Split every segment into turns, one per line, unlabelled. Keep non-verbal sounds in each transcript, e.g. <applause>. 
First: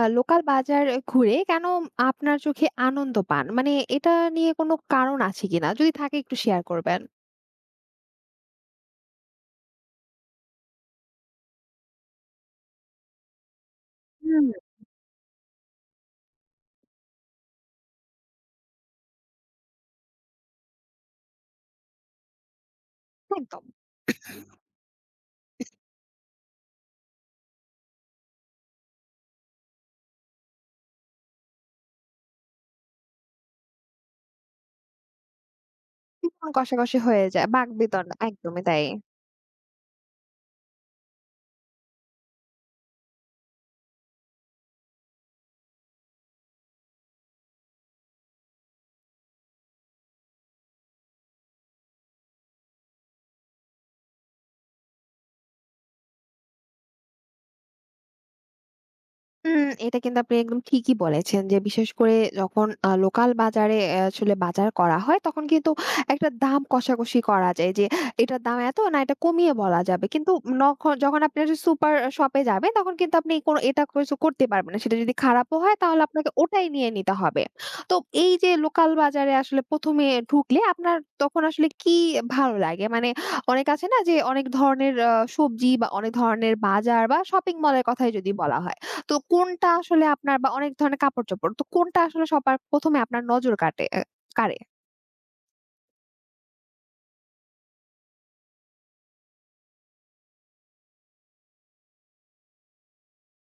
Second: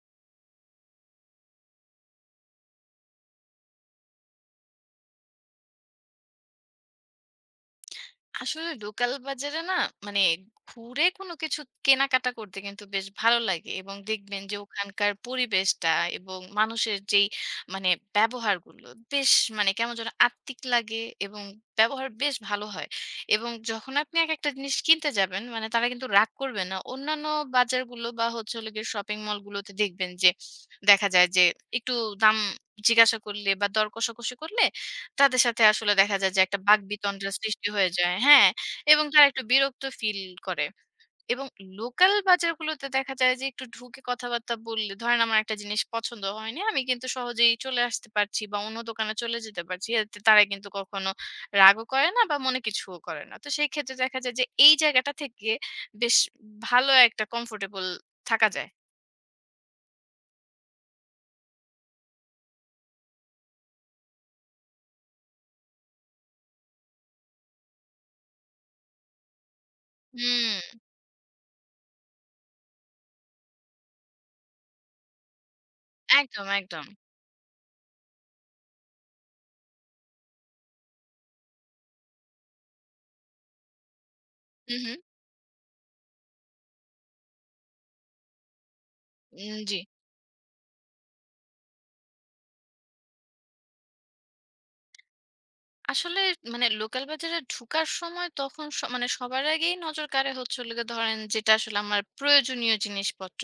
Local বাজার ঘুরে কেন আপনার চোখে আনন্দ পান? মানে এটা নিয়ে কোনো কারণ আছে কিনা? যদি থাকে একটু শেয়ার করবেন।
আসলে লোকাল বাজারে না মানে ঘুরে কোনো কিছু কেনাকাটা করতে কিন্তু বেশ ভালো লাগে এবং দেখবেন
হুম,
যে ওখানকার পরিবেশটা এবং মানুষের যেই মানে ব্যবহারগুলো বেশ মানে কেমন যেন আত্মিক লাগে এবং ব্যবহার বেশ ভালো হয় এবং
একদম।
যখন আপনি এক একটা জিনিস কিনতে যাবেন মানে তারা কিন্তু রাগ করবে না অন্যান্য বাজারগুলো বা হচ্ছে হলো গিয়ে শপিং মলগুলোতে দেখবেন যে দেখা যায় যে একটু দাম জিজ্ঞাসা করলে বা দর কষাকষি করলে তাদের সাথে আসলে দেখা যায় যে
ভীষণ
একটা
কষাকষি হয়ে
বাকবিতন্ডার
যায়।
সৃষ্টি হয়ে
বাকবিতণ্ডা
যায়। হ্যাঁ?
একদমই তাই।
এবং তারা একটু বিরক্ত ফিল করে। এবং লোকাল বাজারগুলোতে দেখা যায় যে একটু ঢুকে কথাবার্তা বললে ধরেন আমার একটা জিনিস পছন্দ হয়নি। আমি কিন্তু সহজেই চলে আসতে পারছি বা অন্য দোকানে চলে যেতে পারছি। এতে তারা কিন্তু কখনো রাগও করে না বা মনে কিছুও করে না। তো সেই ক্ষেত্রে দেখা যায় যে এই জায়গাটা থেকে বেশ ভালো একটা কমফোর্টেবল থাকা যায়।
হুম, এটা কিন্তু আপনি একদম ঠিকই বলেছেন যে বিশেষ করে যখন লোকাল বাজারে আসলে বাজার করা হয় তখন কিন্তু একটা দাম কষাকষি করা যায় যে এটার দাম এত না, এটা কমিয়ে বলা যাবে। কিন্তু
হুম,
নখ যখন আপনি একটা সুপার শপে যাবেন, তখন কিন্তু আপনি এটা কিছু করতে পারবেন না। সেটা যদি খারাপও হয় তাহলে আপনাকে
একদম,
ওটাই
একদম।
নিয়ে নিতে হবে। তো এই যে লোকাল বাজারে আসলে ১ম এ ঢুকলে আপনার তখন আসলে কি ভালো লাগে? মানে অনেক আছে না যে অনেক
হু, হু।
ধরনের সবজি বা অনেক ধরনের বাজার বা শপিং মলের কথাই যদি বলা হয়। তো
উম
কোনটা
জি।
আসলে আপনার বা অনেক ধরনের কাপড়-চোপড়। তো কোনটা আসলে সবার ১ম এ আপনার নজর কাটে অ্যা কাড়ে?
আসলে মানে লোকাল বাজারে ঢুকার সময় তখন মানে সবার আগেই নজর কাড়ে হচ্ছে হলো গিয়ে ধরেন যেটা আসলে আমার প্রয়োজনীয় জিনিসপত্র।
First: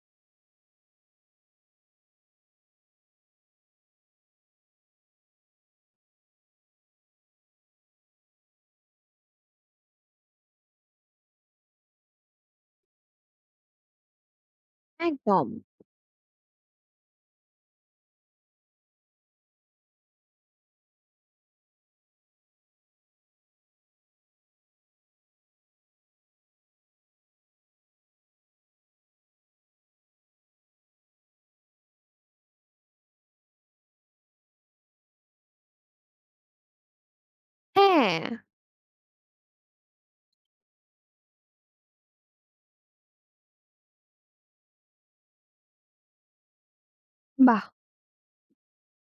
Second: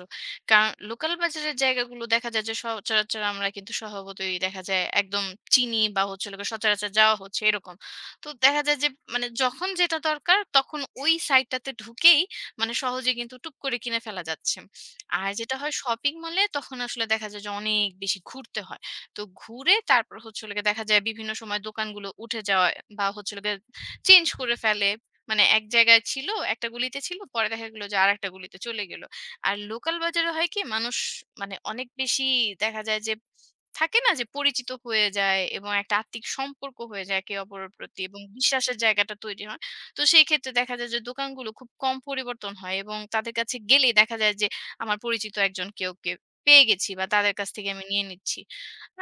কারণ লোকাল বাজারের জায়গাগুলো দেখা যায় যে সচরাচর আমরা কিন্তু স্বভাবতই দেখা যায় একদম চিনি বা হচ্ছে হলো গিয়ে সচরাচর যাওয়া হচ্ছে এরকম। তো দেখা যায় যে মানে যখন যেটা দরকার তখন ওই সাইটটাতে ঢুকেই মানে সহজে কিন্তু টুপ করে কিনে ফেলা যাচ্ছে। আর
একদম।
যেটা হয় শপিং মলে তখন আসলে দেখা যায় যে অনেক বেশি ঘুরতে হয়। তো ঘুরে তারপর হচ্ছে হলো গিয়ে দেখা যায় বিভিন্ন সময় দোকানগুলো উঠে যাওয়া বা হচ্ছে হলো গিয়ে চেঞ্জ করে ফেলে। মানে এক জায়গায় ছিল, একটা গলিতে ছিল, পরে দেখা গেল যে আরেকটা গলিতে চলে গেল। আর লোকাল বাজারে হয় কি মানুষ মানে অনেক বেশি দেখা যায় যে থাকে না যে পরিচিত হয়ে যায় এবং একটা আত্মিক সম্পর্ক হয়ে যায় একে অপরের প্রতি এবং
হ্যাঁ,
বিশ্বাসের জায়গাটা তৈরি হয়। তো সেই ক্ষেত্রে দেখা যায় যে দোকানগুলো খুব কম পরিবর্তন হয় এবং তাদের কাছে গেলেই দেখা যায় যে আমার পরিচিত একজন কেউ, কেউ পেয়ে গেছি বা তাদের কাছ
বাহ!
থেকে আমি নিয়ে নিচ্ছি।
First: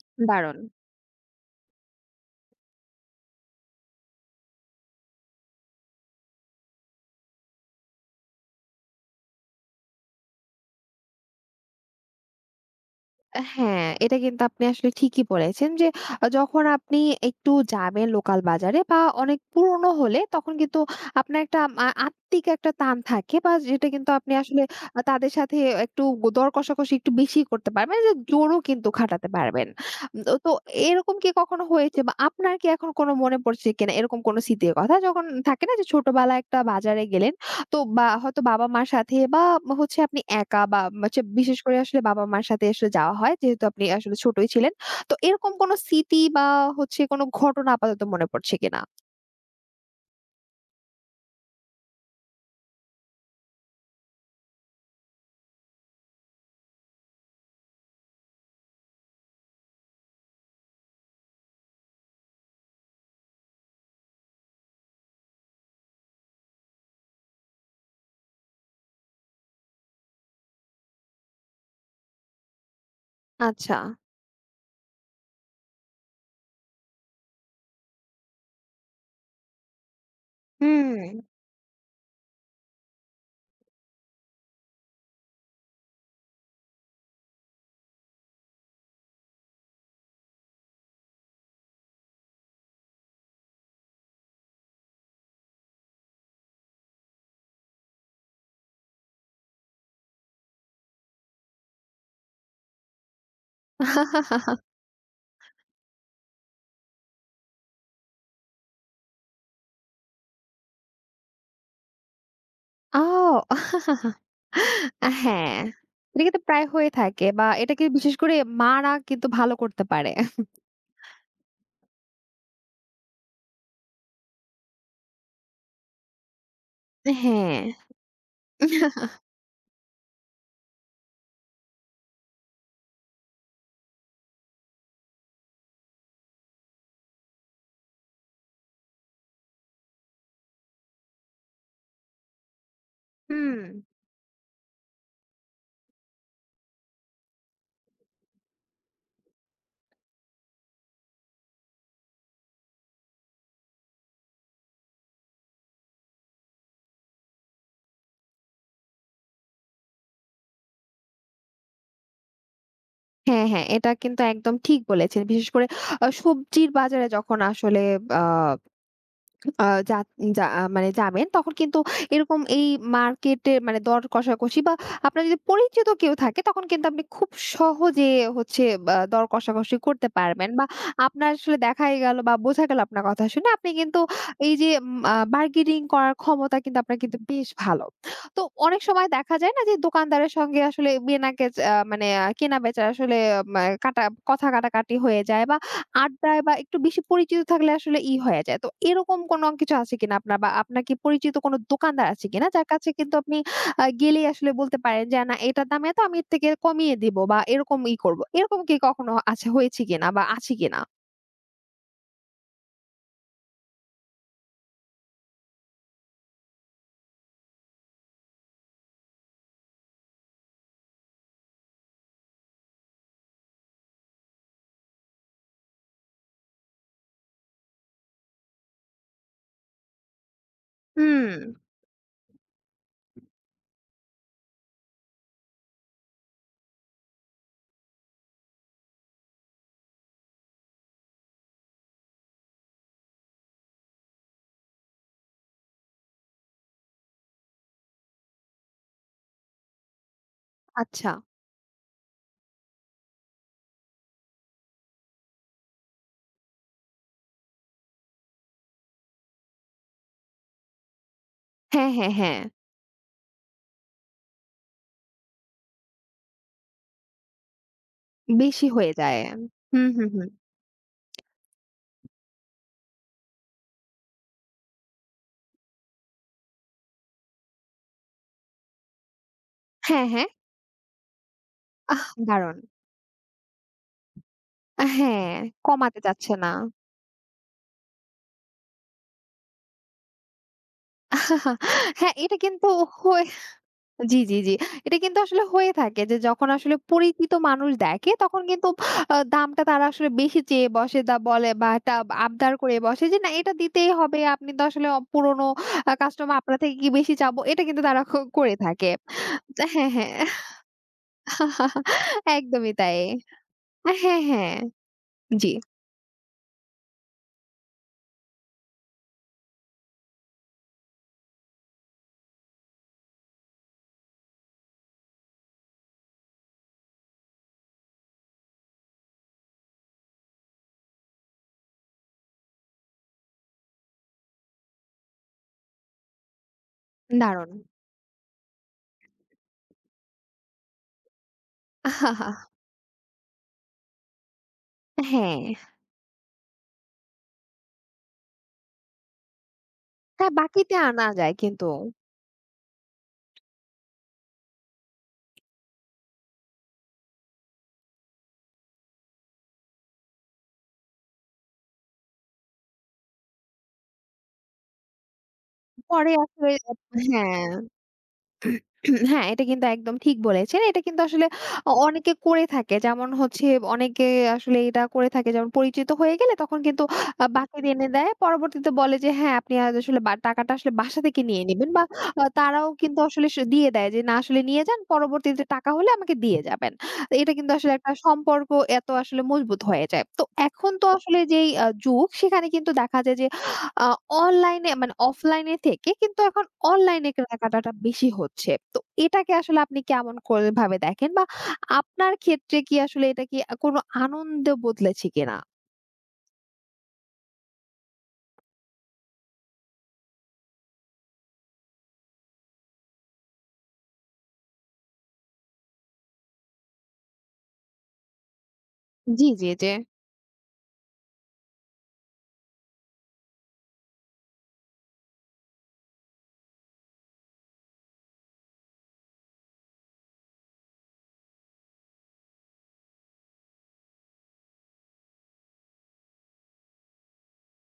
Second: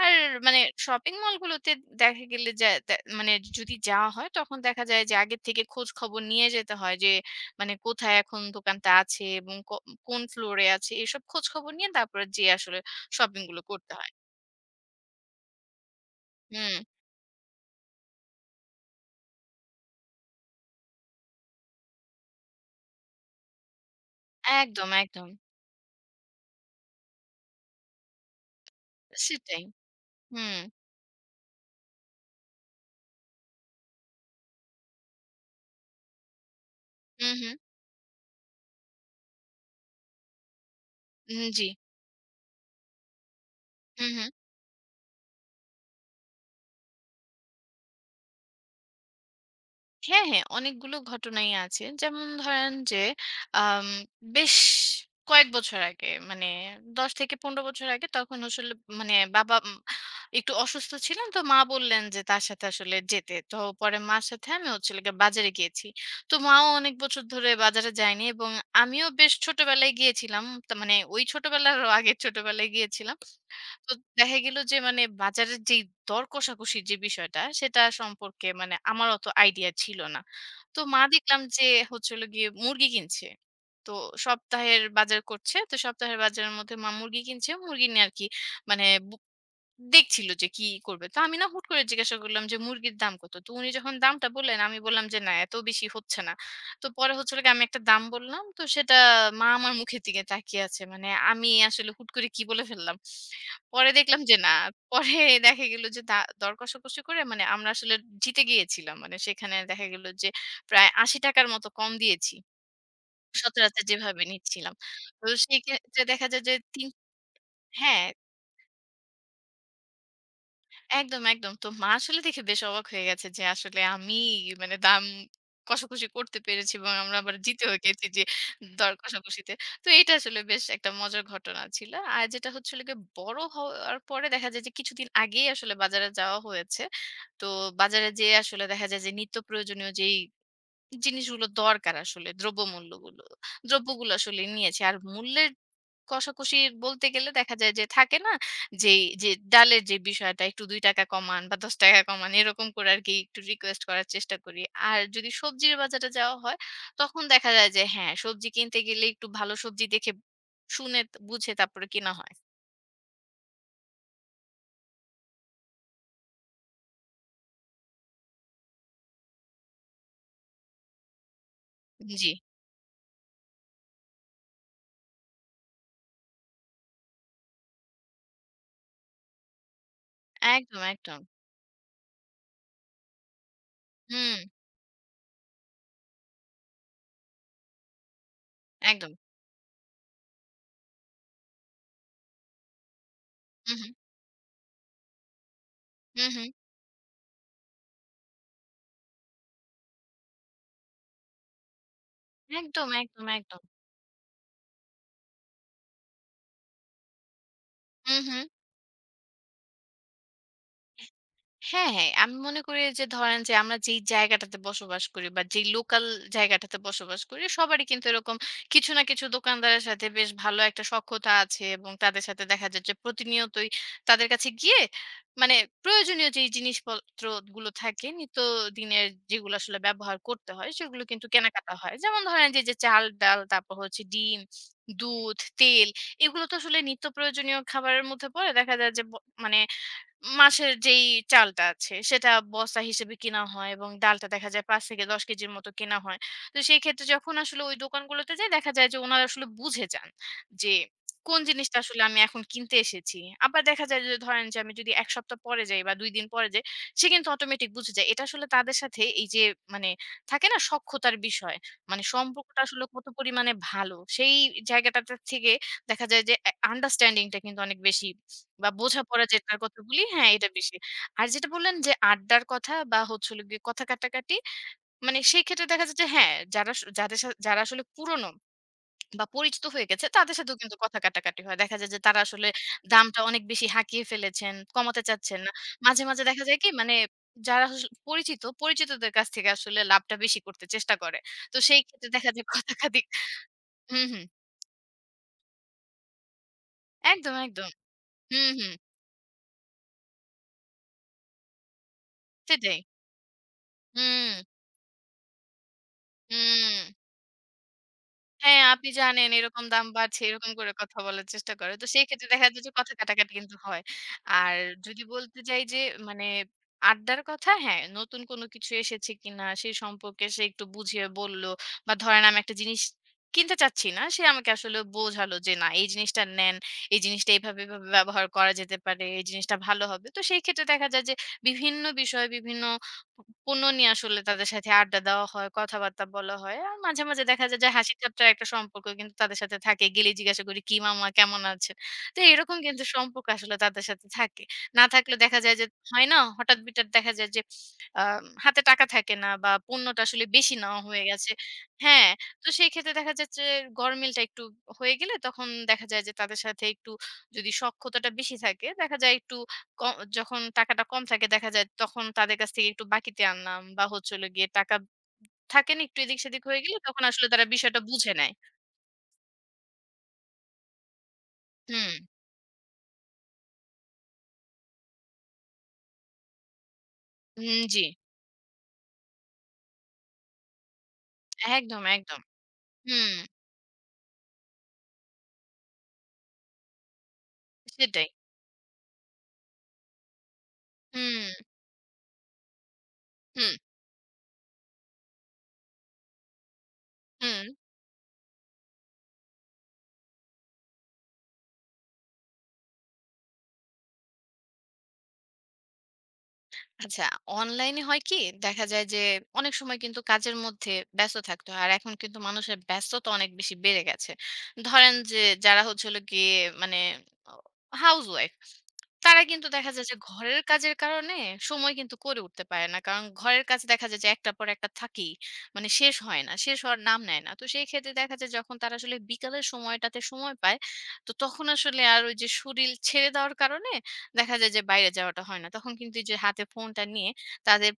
আর
দারুণ।
মানে শপিং মলগুলোতে দেখা গেলে যা তা মানে যদি যাওয়া হয় তখন দেখা যায় যে আগের থেকে খোঁজ খবর নিয়ে যেতে হয় যে মানে কোথায় এখন দোকানটা আছে এবং কোন ফ্লোরে আছে এসব খোঁজ খবর নিয়ে তারপরে যেয়ে আসলে শপিং গুলো
হ্যাঁ,
করতে হয়।
এটা কিন্তু আপনি আসলে ঠিকই বলেছেন যে যখন
হুম,
আপনি একটু যাবেন লোকাল বাজারে বা অনেক পুরনো হলে, তখন কিন্তু আপনার একটা আত্মিক একটা টান থাকে বা যেটা কিন্তু আপনি আসলে
একদম, একদম।
তাদের সাথে একটু দর কষাকষি একটু বেশি করতে পারবেন, যে জোরও কিন্তু খাটাতে
সেটাই।
পারবেন। তো তো
হুম,
এরকম কি কখনো হয়েছে বা আপনার কি এখন কোনো মনে পড়ছে কিনা এরকম কোনো স্মৃতির কথা, যখন থাকে না যে ছোটবেলায় একটা বাজারে
হুম,
গেলেন
হুম।
তো, বা হয়তো বাবা-মার সাথে বা হচ্ছে আপনি একা, বা হচ্ছে
উম
বিশেষ
জি।
করে আসলে বাবা-মার সাথে আসলে যাওয়া হয়। যেহেতু আপনি
হুম,
আসলে
হুম।
ছোটই ছিলেন। তো এরকম কোনো স্মৃতি বা হচ্ছে কোনো ঘটনা আপাতত মনে পড়ছে কিনা?
হ্যাঁ, হ্যাঁ, অনেকগুলো ঘটনাই আছে। যেমন ধরেন যে, আম বেশ কয়েক বছর আগে মানে ১০ থেকে ১৫ বছর আগে তখন আসলে মানে বাবা একটু অসুস্থ ছিলেন। তো মা বললেন যে, তার সাথে আসলে যেতে। তো পরে মার সাথে আমি হচ্ছে হলো গিয়ে বাজারে গিয়েছি। তো মাও অনেক বছর ধরে বাজারে যায়নি এবং আমিও বেশ ছোটবেলায় গিয়েছিলাম। তা মানে ওই ছোটবেলারও আগের ছোটবেলায় গিয়েছিলাম।
আচ্ছা।
তো দেখা গেল যে মানে বাজারের যেই দর কষাকষির যে বিষয়টা সেটা সম্পর্কে মানে আমার অত আইডিয়া ছিল না। তো
হুম।
মা দেখলাম যে হচ্ছে হলো গিয়ে মুরগি কিনছে। তো সপ্তাহের বাজার করছে। তো সপ্তাহের বাজারের মধ্যে মা মুরগি কিনছে। মুরগি নিয়ে আরকি মানে দেখছিল যে কি করবে। তো আমি না হুট করে জিজ্ঞাসা করলাম যে, "মুরগির দাম কত?" তো উনি যখন দামটা বললেন, আমি বললাম যে, "না, এত বেশি হচ্ছে না।" তো পরে হচ্ছে হলো গিয়ে আমি একটা দাম বললাম। তো সেটা মা আমার মুখের দিকে তাকিয়ে আছে। মানে আমি আসলে হুট করে কি বলে ফেললাম। পরে দেখলাম যে না,
<laughs>
পরে দেখা গেল যে দর কষাকষি করে মানে আমরা আসলে জিতে গিয়েছিলাম। মানে সেখানে দেখা গেল যে প্রায় ৳৮০ র মতো কম দিয়েছি।
ও!
সচরাচর যেভাবে নিচ্ছিলাম। তো
হ্যাঁ,
সেই ক্ষেত্রে
এটা
দেখা
কিন্তু
যায় যে
প্রায়
তিন
হয়ে থাকে বা এটাকে
হ্যাঁ।
বিশেষ করে মারা কিন্তু ভালো করতে পারে।
একদম, একদম। তো মা আসলে দেখে বেশ অবাক হয়ে গেছে যে আসলে আমি মানে দাম কষাকষি করতে পেরেছি এবং আমরা আবার
হ্যাঁ।
জিতেও গেছি যে দর
<laughs>
কষাকষিতে। তো এটা আসলে বেশ একটা মজার ঘটনা ছিল। আর যেটা হচ্ছিল গিয়ে বড় হওয়ার পরে দেখা যায় যে কিছুদিন আগেই আসলে বাজারে যাওয়া হয়েছে। তো বাজারে যেয়ে আসলে দেখা যায় যে নিত্য প্রয়োজনীয় যেই জিনিসগুলো দরকার আসলে দ্রব্যমূল্যগুলো।
হুম।
দ্রব্যগুলো আসলে নিয়েছে। আর মূল্যের কষাকষি বলতে গেলে দেখা যায় যে থাকে না? যেই যে ডালের যে বিষয়টা একটু ৳২ কমান বা ৳১০ কমান এরকম করে আরকি একটু রিকোয়েস্ট করার চেষ্টা করি। আর যদি সবজির বাজারে যাওয়া হয় তখন দেখা যায় যে হ্যাঁ, সবজি কিনতে গেলে একটু ভালো সবজি দেখে শুনে বুঝে তারপরে কেনা হয়।
হ্যাঁ, হ্যাঁ। এটা কিন্তু একদম ঠিক বলেছেন। বিশেষ করে সবজির বাজারে যখন আসলে আ আ যা যা আহ, মানে যাবেন, তখন কিন্তু
জি।
এরকম এই মার্কেটে মানে দর কষাকষি বা আপনার যদি পরিচিত কেউ থাকে, তখন কিন্তু আপনি খুব সহজে হচ্ছে বা দর কষাকষি করতে পারবেন বা
একদম, একদম।
আপনার আসলে দেখাই গেল বা বোঝা গেল আপনার কথা শুনে আপনি কিন্তু
হুম,
এই যে উম, আ বার্গেনিং করার ক্ষমতা কিন্তু আপনার কিন্তু বেশ ভালো। তো অনেক সময়
একদম।
দেখা যায় না যে দোকানদারের সঙ্গে আসলে বেনাকে আ মানে কেনা বেচা আসলে আ
হু, হু।
কাটা কথা কাটাকাটি হয়ে যায় বা
হু,
আড্ডায়
হু।
বা একটু বেশি পরিচিত থাকলে আসলে ই হয়ে যায়। তো এরকম কোনো কিছু আছে কিনা আপনার? বা আপনার কি পরিচিত কোনো দোকানদার আছে কিনা? যার
একদম,
কাছে কিন্তু
একদম,
আপনি
একদম।
গেলেই আসলে বলতে পারেন যে, "না এটার দাম এত, আমি এর থেকে কমিয়ে দিব বা এরকম ই
হু,
করব।"
হু।
এরকম কি কখনো আছে হয়েছে কিনা বা আছে কিনা?
হ্যাঁ, হ্যাঁ। আমি মনে করি যে ধরেন যে আমরা যেই জায়গাটাতে বসবাস করি বা যেই লোকাল জায়গাটাতে বসবাস করি সবারই কিন্তু এরকম কিছু না কিছু দোকানদারের সাথে বেশ ভালো একটা সখ্যতা আছে এবং তাদের সাথে দেখা যায় যে প্রতিনিয়তই তাদের কাছে গিয়ে মানে প্রয়োজনীয় যেই জিনিসপত্র গুলো থাকে নিত্য দিনের যেগুলো আসলে ব্যবহার করতে হয় সেগুলো কিন্তু
হুম,
কেনাকাটা হয়। যেমন ধরেন যে, যে চাল, ডাল তারপর হচ্ছে ডিম, দুধ, তেল এগুলো তো আসলে নিত্য প্রয়োজনীয় খাবারের মধ্যে পড়ে। দেখা যায় যে মানে মাসের যেই চালটা আছে সেটা বস্তা হিসেবে কেনা হয় এবং ডালটা দেখা যায় ৫ থেকে ১০ কেজির মতো কেনা হয়। তো সেই ক্ষেত্রে যখন আসলে ওই দোকানগুলোতে যাই দেখা যায় যে উনারা আসলে বুঝে যান যে
আচ্ছা।
কোন জিনিসটা আসলে আমি এখন কিনতে এসেছি। আবার দেখা যায় যে ধরেন যে আমি যদি ১ সপ্তাহ পরে যাই বা ২ দিন পরে যাই সে কিন্তু অটোমেটিক বুঝে যায়। এটা আসলে তাদের সাথে এই যে মানে থাকে না সখ্যতার বিষয়।
হ্যাঁ,
মানে
হ্যাঁ, হ্যাঁ।
সম্পর্কটা আসলে কত পরিমাণে ভালো সেই জায়গাটাতে থেকে দেখা যায় যে এ আন্ডারস্ট্যান্ডিংটা কিন্তু অনেক বেশি
বেশি
বা
হয়ে যায়।
বোঝাপড়া যেটার কথা
হুম,
বলি
হুম, হুম।
হ্যাঁ, এটা বেশি। আর যেটা বললেন যে আড্ডার কথা বা হচ্ছে হলো গিয়ে কথা কাটাকাটি, মানে সেই ক্ষেত্রে দেখা যায় যে হ্যাঁ, যারা আস যাদের সা যারা আসলে পুরনো বা পরিচিত হয়ে গেছে
হ্যাঁ, হ্যাঁ।
তাদের সাথেও কিন্তু কথা কাটাকাটি হয়। দেখা যায় যে
আহ,
তারা আসলে
দারুণ!
দামটা অনেক বেশি হাঁকিয়ে ফেলেছেন, কমাতে
হ্যাঁ,
চাচ্ছেন না।
কমাতে
মাঝে, মাঝে
চাচ্ছে
দেখা
না।
যায় কি মানে যারা আসলে পরিচিত, পরিচিতদের কাছ থেকে আসলে লাভটা বেশি করতে চেষ্টা করে। তো সেই ক্ষেত্রে
হ্যাঁ,
দেখা
এটা
যায়
কিন্তু
কথা কাটি
হয়ে
হুম,
জি,
হুম।
জি, জি। এটা কিন্তু আসলে হয়ে থাকে যে যখন আসলে পরিচিত
একদম,
মানুষ
একদম।
দেখে তখন
হুম,
কিন্তু
হুম।
দামটা তারা আসলে বেশি চেয়ে বসে, বলে বা একটা আবদার করে
সেটাই।
বসে যে না, এটা দিতেই হবে।
হুম,
আপনি তো আসলে পুরনো কাস্টমার, আপনার থেকে
হুম।
কি বেশি চাবো? এটা কিন্তু তারা করে
হ্যাঁ, আপনি
থাকে।
জানেন এরকম দাম
হ্যাঁ, হ্যাঁ।
বাড়ছে, এরকম করে কথা বলার চেষ্টা করে। তো সেই ক্ষেত্রে দেখা যায় যে
একদমই
কথা
তাই।
কাটাকাটি কিন্তু হয়।
হ্যাঁ,
আর
হ্যাঁ।
যদি বলতে
জি,
যাই যে মানে আড্ডার কথা হ্যাঁ, নতুন কোনো কিছু এসেছে কিনা সে সম্পর্কে সে একটু বুঝিয়ে বলল বা ধরেন আমি একটা জিনিস কিনতে চাচ্ছি না। সে আমাকে আসলে বোঝালো যে না এই জিনিসটা নেন, এই জিনিসটা এভাবে, এভাবে ব্যবহার করা যেতে পারে, এই জিনিসটা ভালো হবে। তো সেই ক্ষেত্রে দেখা যায় যে বিভিন্ন বিষয়ে বিভিন্ন পণ্য নিয়ে আসলে তাদের সাথে আড্ডা দেওয়া হয়, কথাবার্তা বলা হয়। আর মাঝে, মাঝে দেখা
দারুণ।
যায় যে হাসি-ঠাট্টার একটা সম্পর্ক কিন্তু তাদের সাথে থাকে। গেলেই জিজ্ঞাসা করি, "কি মামা কেমন আছেন?" তো এরকম কিন্তু সম্পর্ক আসলে তাদের সাথে থাকে। না থাকলে দেখা
হ্যাঁ,
যায় যে হয় না? হঠাৎ বিঠাৎ দেখা যায় যে আ হাতে টাকা থাকে না বা পণ্যটা আসলে
হ্যাঁ,
বেশি
বাকিতে
নেওয়া হয়ে
আনা
গেছে
যায় কিন্তু
হ্যাঁ, তো সেই ক্ষেত্রে দেখা যাচ্ছে গরমিলটা একটু হয়ে গেলে তখন দেখা যায় যে তাদের সাথে একটু যদি সখ্যতাটা বেশি থাকে দেখা যায় একটু ক যখন টাকাটা কম থাকে দেখা যায় তখন তাদের কাছ থেকে একটু বাকিতে আনলাম বা হচ্ছে হলো গিয়ে টাকা থাকে না একটু
পরে
এদিক-সেদিক
আসলে
হয়ে গেলে তখন আসলে তারা
হ্যাঁ।
বিষয়টা বুঝে নেয়।
<clears throat> হ্যাঁ, এটা কিন্তু একদম ঠিক বলেছেন। এটা কিন্তু আসলে
হুম,
অনেকে করে থাকে। যেমন হচ্ছে অনেকে আসলে এটা করে থাকে, যেমন পরিচিত হয়ে গেলে তখন কিন্তু
হুম,
বাকির
জি।
এনে দেয়। পরবর্তীতে বলে যে হ্যাঁ, আপনি আজ আসলে বা টাকাটা আসলে বাসা থেকে নিয়ে নিবেন
একদম,
বা
একদম।
তারাও কিন্তু
হুম,
আসলে দিয়ে দেয় যে না, আসলে নিয়ে যান। পরবর্তীতে টাকা হলে আমাকে দিয়ে যাবেন। তো এটা কিন্তু আসলে একটা
সেটাই।
সম্পর্ক এত আসলে মজবুত হয়ে যায়। তো এখন তো আসলে
হুম,
যেই যুগ, সেখানে কিন্তু দেখা যায় যে
হুম,
আ অনলাইনে মানে অফলাইনে থেকে কিন্তু এখন অনলাইনে
হুম।
কেনাকাটাটা বেশি হচ্ছে। তো এটাকে আসলে আপনি কেমন করে ভাবে দেখেন? বা আপনার ক্ষেত্রে কি আসলে এটা কি কোনো আনন্দে বদলেছে কিনা?
আচ্ছা অনলাইনে হয় কি দেখা যায় যে অনেক সময় কিন্তু কাজের মধ্যে ব্যস্ত থাকতে হয়। আর এখন কিন্তু মানুষের ব্যস্ততা অনেক বেশি বেড়ে গেছে। ধরেন যে যারা হচ্ছে হলো গিয়ে মানে অ হাউসওয়াইফ তারা
জি,
কিন্তু
জি, জি।
দেখা যায় যে ঘরের কাজের কারণে সময় কিন্তু করে উঠতে পারে না। কারণ ঘরের কাজ দেখা যায় যে একটার পর একটা থাকেই। মানে শেষ হয় না। শেষ হওয়ার নাম নেয় না। তো সেই ক্ষেত্রে দেখা যায় যখন তারা আসলে বিকালের সময়টাতে সময় পায়, তো তখন আসলে আর ওই যে শরীর ছেড়ে দেওয়ার কারণে দেখা যায় যে বাইরে যাওয়াটা হয় না। তখন কিন্তু এই যে হাতে ফোনটা নিয়ে তাদের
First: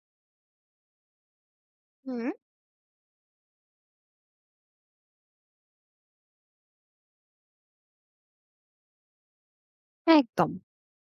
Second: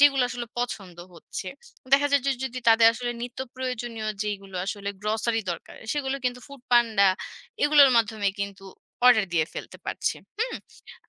যেগুলো আসলে পছন্দ হচ্ছে, দেখা যায়
হুম,
যে যদি তাদের আসলে নিত্য প্রয়োজনীয় যেইগুলো আসলে গ্রোসারি দরকার, সেগুলো কিন্তু ফুড পান্ডা এগুলোর মাধ্যমে কিন্তু অর্ডার দিয়ে ফেলতে পারছে।
একদম।
হুম?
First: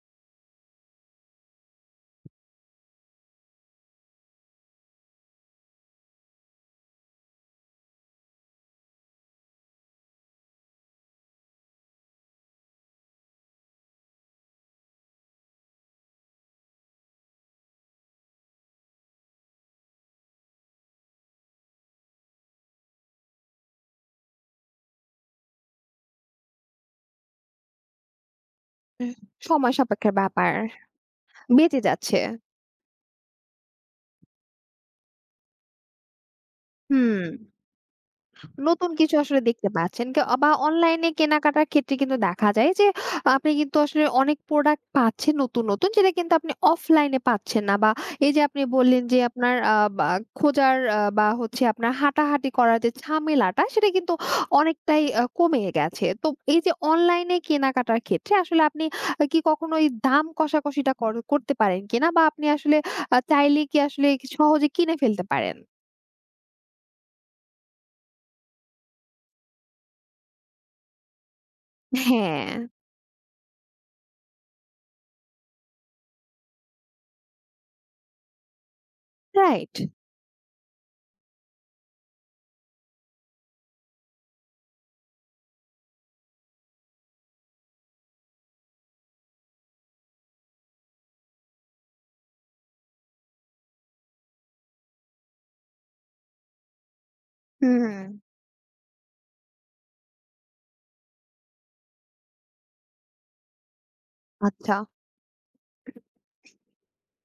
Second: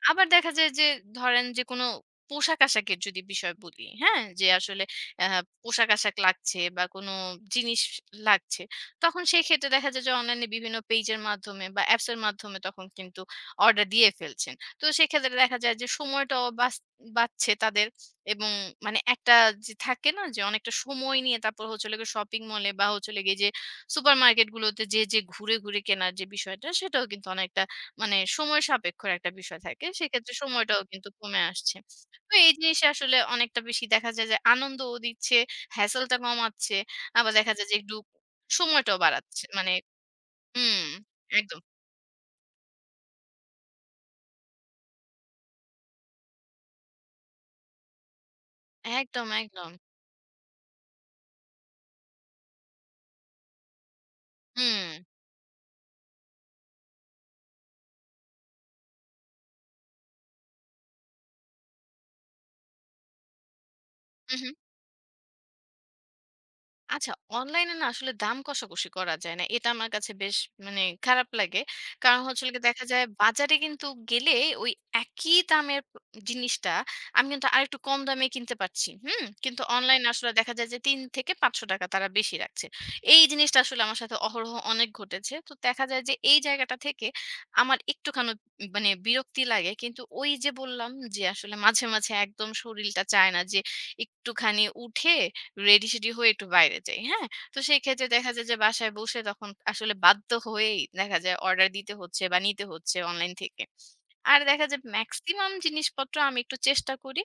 আবার দেখা যায় যে ধরেন যে কোনো পোশাক-আশাকের যদি বিষয় বলি, হ্যাঁ? যে আসলে আ পোশাক-আশাক লাগছে বা কোনো জিনিস লাগছে। তখন সেই ক্ষেত্রে দেখা যায় যে অনলাইনে বিভিন্ন পেজের মাধ্যমে বা অ্যাপস এর মাধ্যমে তখন কিন্তু অর্ডার দিয়ে ফেলছেন। তো সেক্ষেত্রে দেখা যায় যে সময়টাও বাঁচছে তাদের এবং মানে একটা যে থাকে না যে অনেকটা সময় নিয়ে তারপর হচ্ছে হলো গিয়ে শপিং মলে বা হচ্ছে হলো গিয়ে যে সুপারমার্কেটগুলোতে যেয়ে, যেয়ে ঘুরে, ঘুরে কেনার যে বিষয়টা সেটাও কিন্তু অনেকটা মানে সময় সাপেক্ষর একটা বিষয়
সময়
থাকে।
সাপেক্ষের
সেক্ষেত্রে
ব্যাপার।
সময়টাও কিন্তু কমে আসছে।
বেঁচে যাচ্ছে।
তো এই জিনিসে আসলে অনেকটা বেশি দেখা যায় যে আনন্দও দিচ্ছে, hassle টা কমাচ্ছে।
হুম।
আবার দেখা যায় যে একটু
নতুন
সময়টাও
কিছু আসলে
বাড়াচ্ছে।
দেখতে
মানে
পাচ্ছেন কে বা
হুম,
অনলাইনে
একদম,
কেনাকাটার ক্ষেত্রে কিন্তু দেখা যায় যে আপনি কিন্তু আসলে অনেক প্রোডাক্ট পাচ্ছেন, নতুন নতুন যেটা কিন্তু আপনি অফলাইনে পাচ্ছেন না বা এই যে আপনি বললেন যে
একদম,
আপনার
একদম।
বা খোঁজার বা হচ্ছে আপনার হাঁটাহাঁটি করার যে ঝামেলাটা, সেটা কিন্তু
হুম।
অনেকটাই কমে গেছে। তো এই যে অনলাইনে কেনাকাটার ক্ষেত্রে আসলে আপনি কি কখনো এই দাম কষাকষিটা করতে পারেন কিনা বা আপনি আসলে চাইলে কি আসলে
হু, হু।
সহজে কিনে ফেলতে পারেন?
আচ্ছা, অনলাইনে না আসলে দাম কষাকষি করা যায় না। এটা আমার কাছে বেশ মানে খারাপ লাগে। কারণ হচ্ছে
হ্যাঁ।
হলো গিয়ে দেখা যায় বাজারে কিন্তু গেলে ওই একই দামের জিনিসটা আমি কিন্তু আরেকটু কম দামে কিনতে পারছি। হুম? কিন্তু
রাইট।
অনলাইনে আসলে দেখা যায় যে ৳৩ থেকে ৳৫০০ তারা বেশি রাখছে। এই জিনিসটা আসলে আমার সাথে অহরহ অনেক ঘটেছে। তো দেখা যায় যে এই জায়গাটা থেকে আমার একটুখানি মানে বিরক্তি লাগে। কিন্তু ওই যে বললাম যে আসলে মাঝে, মাঝে একদম শরীরটা চায় না যে একটুখানি উঠে রেডি-সেডি হয়ে একটু বাইরে যাই, হ্যাঁ? তো সেই ক্ষেত্রে
হুম।
দেখা যায় যে বাসায় বসে তখন আসলে বাধ্য হয়েই দেখা যায় অর্ডার দিতে হচ্ছে বা নিতে হচ্ছে অনলাইন থেকে। আর দেখা
আচ্ছা,
যায় মেক্সিমাম জিনিসপত্র আমি একটু চেষ্টা করি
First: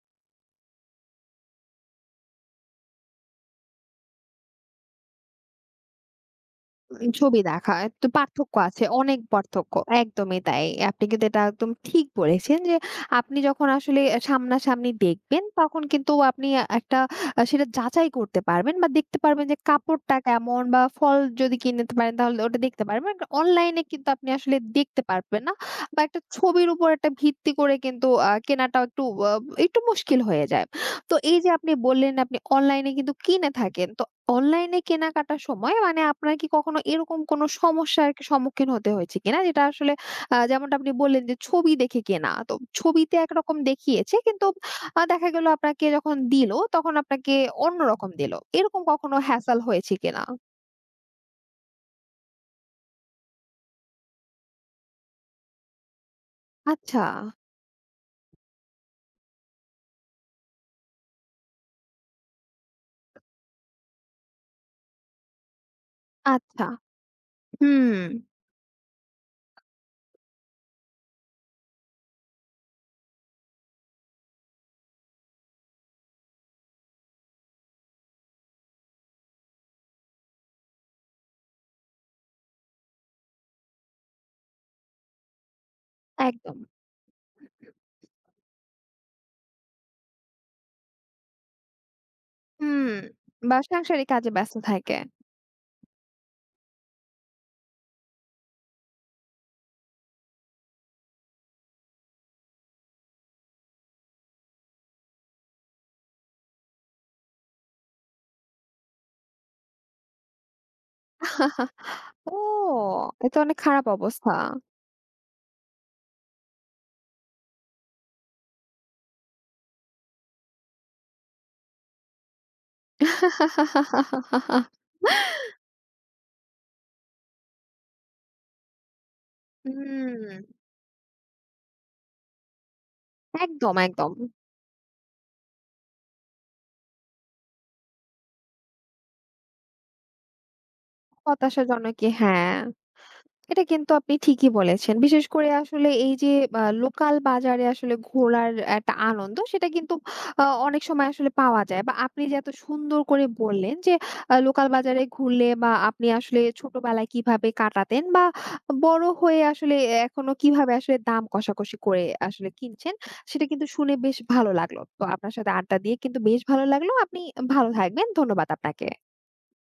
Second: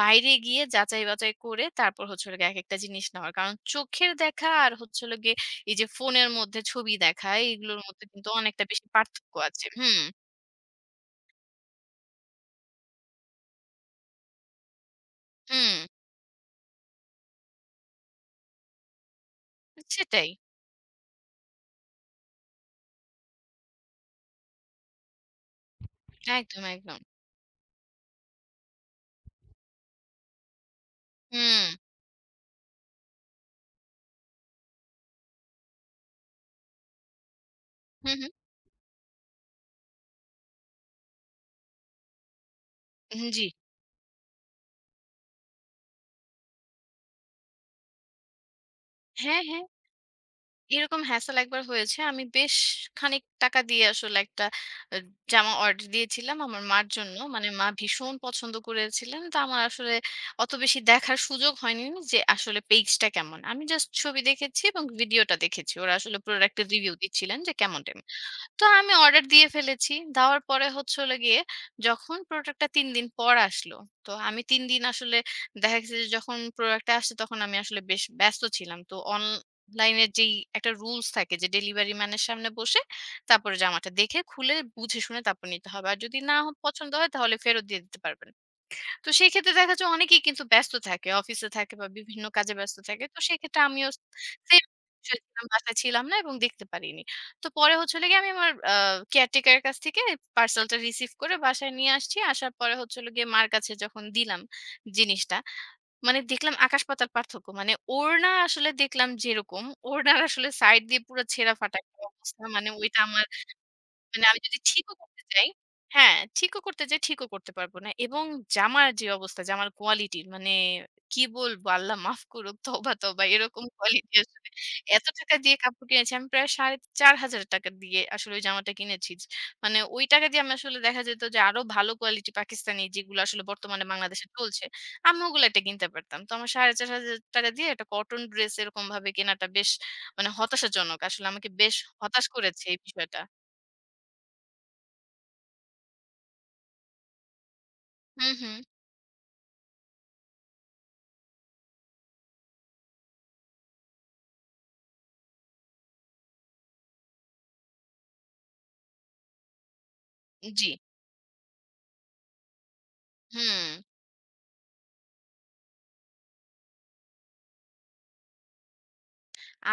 বাইরে গিয়ে যাচাই-বাচাই করে তারপর হচ্ছে হলো গিয়ে একেকটা জিনিস নেওয়ার। কারণ চোখের দেখা আর হচ্ছে হলো গিয়ে এই যে ফোনের মধ্যে ছবি দেখা
ছবি দেখা।
এইগুলোর মধ্যে
তো
কিন্তু
পার্থক্য
অনেকটা
আছে,
বেশি
অনেক
পার্থক্য আছে।
পার্থক্য।
হুম,
একদমই তাই। আপনি কিন্তু এটা একদম ঠিক বলেছেন যে, আপনি যখন আসলে সামনাসামনি দেখবেন,
হুম।
তখন কিন্তু আপনি একটা সেটা যাচাই করতে পারবেন বা দেখতে পারবেন যে কাপড়টা
সেটাই।
কেমন, বা ফল যদি কিনতে পারেন, তাহলে ওটা দেখতে পারবেন। একটা অনলাইনে কিন্তু আপনি আসলে দেখতে পারবেন না, বা একটা
একদম,
ছবির উপর
একদম।
একটা ভিত্তি করে কিন্তু কেনাটাও একটু আ একটু মুশকিল হয়ে যায়। তো এই যে
হুম,
আপনি বললেন, আপনি অনলাইনে কিন্তু কিনে থাকেন। তো অনলাইনে কেনাকাটার সময় মানে আপনার কি কখনো এরকম কোনো সমস্যার
হুম,
কি
হুম।
সম্মুখীন হতে হয়েছে কিনা? যেটা আসলে যেমনটা আপনি বললেন যে ছবি দেখে কেনা। তো ছবিতে
জি।
একরকম দেখিয়েছে কিন্তু দেখা গেল আপনাকে যখন দিল, তখন আপনাকে অন্যরকম দিল। এরকম কখনো
হ্যাঁ,
হ্যাসেল
হ্যাঁ।
হয়েছে কিনা?
এরকম হ্যাসেল একবার হয়েছে। আমি বেশ খানিক টাকা দিয়ে আসলে একটা আ জামা অর্ডার দিয়েছিলাম আমার মার
আচ্ছা,
জন্য। মানে মা ভীষণ পছন্দ করেছিলেন। তো আমার আসলে অত বেশি দেখার সুযোগ হয়নি যে আসলে পেজটা কেমন। আমি জাস্ট ছবি দেখেছি এবং ভিডিওটা দেখেছি। ওরা আসলে প্রোডাক্টের
আচ্ছা।
রিভিউ দিচ্ছিলেন যে কেমন
হুম,
তো আমি অর্ডার দিয়ে ফেলেছি। দেওয়ার পরে হচ্ছে হলো গিয়ে যখন প্রোডাক্টটা ৩ দিন পর আসলো, তো আমি ৩ দিন আসলে দেখা গেছে যে যখন প্রোডাক্টটা আসছে তখন আমি আসলে বেশ ব্যস্ত ছিলাম। তো অনলাইনের যেই একটা রুলস থাকে যে ডেলিভারি ম্যানের সামনে বসে তারপরে জামাটা দেখে খুলে বুঝে শুনে তারপর নিতে হবে। আর যদি না
একদম।
পছন্দ হয় তাহলে ফেরত দিয়ে দিতে পারবেন। তো সেই ক্ষেত্রে দেখা যায় অনেকেই কিন্তু ব্যস্ত থাকে। অফিসে থাকে বা বিভিন্ন কাজে ব্যস্ত
হুম,
থাকে। তো
বা
সেক্ষেত্রে আমিও
সাংসারিক কাজে ব্যস্ত
সেম
থাকে।
সিচুয়েশন এ বাসায় ছিলাম না এবং দেখতে পারিনি। তো পরে হচ্ছে হলো গিয়ে আমি আমার কেয়ারটেকার এর কাছ থেকে পার্সেলটা রিসিভ করে বাসায় নিয়ে আসছি। আসার পরে হচ্ছে হলো গিয়ে মার কাছে যখন দিলাম জিনিসটা, মানে দেখলাম আকাশ-পাতাল পার্থক্য। মানে ওড়না আসলে দেখলাম যেরকম, ওড়নার আসলে সাইড দিয়ে পুরা ছেঁড়া-ফাটা একটা
ও!
অবস্থা। মানে ওইটা আমার
এ তো অনেক খারাপ
মানে
অবস্থা।
আমি যদি ঠিকও করতে চাই হ্যাঁ, ঠিকও করতে চাই, ঠিকও করতে পারব না। এবং জামার যে অবস্থা, জামার কোয়ালিটি মানে কি বলব? আল্লাহ মাফ করুক, তওবা, তওবা এরকম কোয়ালিটি আসলে। এত টাকা দিয়ে কাপড় কিনেছি। আমি প্রায় ৳৪,৫০০ দিয়ে আসলে ওই জামাটা কিনেছি। মানে ওই টাকা দিয়ে
হুম,
আমি আসলে দেখা যেত যে আরো ভালো কোয়ালিটি পাকিস্তানি যেগুলো আসলে
একদম,
বর্তমানে
একদম।
বাংলাদেশে চলছে, আমি ওগুলো একটা কিনতে পারতাম। তো আমার ৳৪,৫০০ দিয়ে একটা কটন ড্রেস এরকমভাবে কেনাটা বেশ মানে হতাশাজনক। আসলে আমাকে বেশ
হতাশাজনকই,
হতাশ
হ্যাঁ।
করেছে এই বিষয়টা।
এটা কিন্তু আপনি ঠিকই বলেছেন। বিশেষ করে আসলে এই যে লোকাল বাজারে আসলে
হুম,
ঘোরার
হুম।
একটা আনন্দ, সেটা কিন্তু অনেক সময় আসলে পাওয়া যায়, বা আপনি যে এত সুন্দর করে বললেন যে লোকাল বাজারে ঘুরলে বা আপনি আসলে ছোটবেলায় কিভাবে কাটাতেন বা বড় হয়ে আসলে এখনো
জি।
কিভাবে আসলে দাম কষাকষি করে আসলে কিনছেন, সেটা কিন্তু
হুম।
শুনে বেশ ভালো লাগলো। তো আপনার সাথে আড্ডা দিয়ে কিন্তু বেশ ভালো লাগলো। আপনি ভালো থাকবেন। ধন্যবাদ আপনাকে।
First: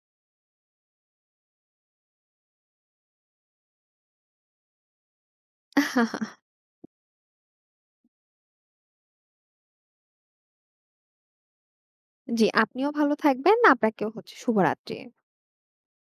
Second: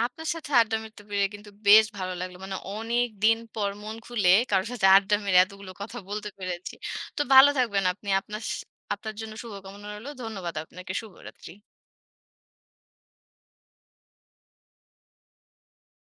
আপনার সাথে আড্ডা মারতে পেরে কিন্তু বেশ ভালো লাগলো। মানে অনেকদিন পর মন খুলে কারো সাথে আড্ডা মেরে এতগুলো কথা বলতে পেরেছি। তো ভালো থাকবেন আপনি। আপনার আপনার জন্য শুভকামনা রইলো। ধন্যবাদ আপনাকে। শুভরাত্রি।
জি, আপনিও ভালো থাকবেন। আপনাকেও হচ্ছে শুভরাত্রি।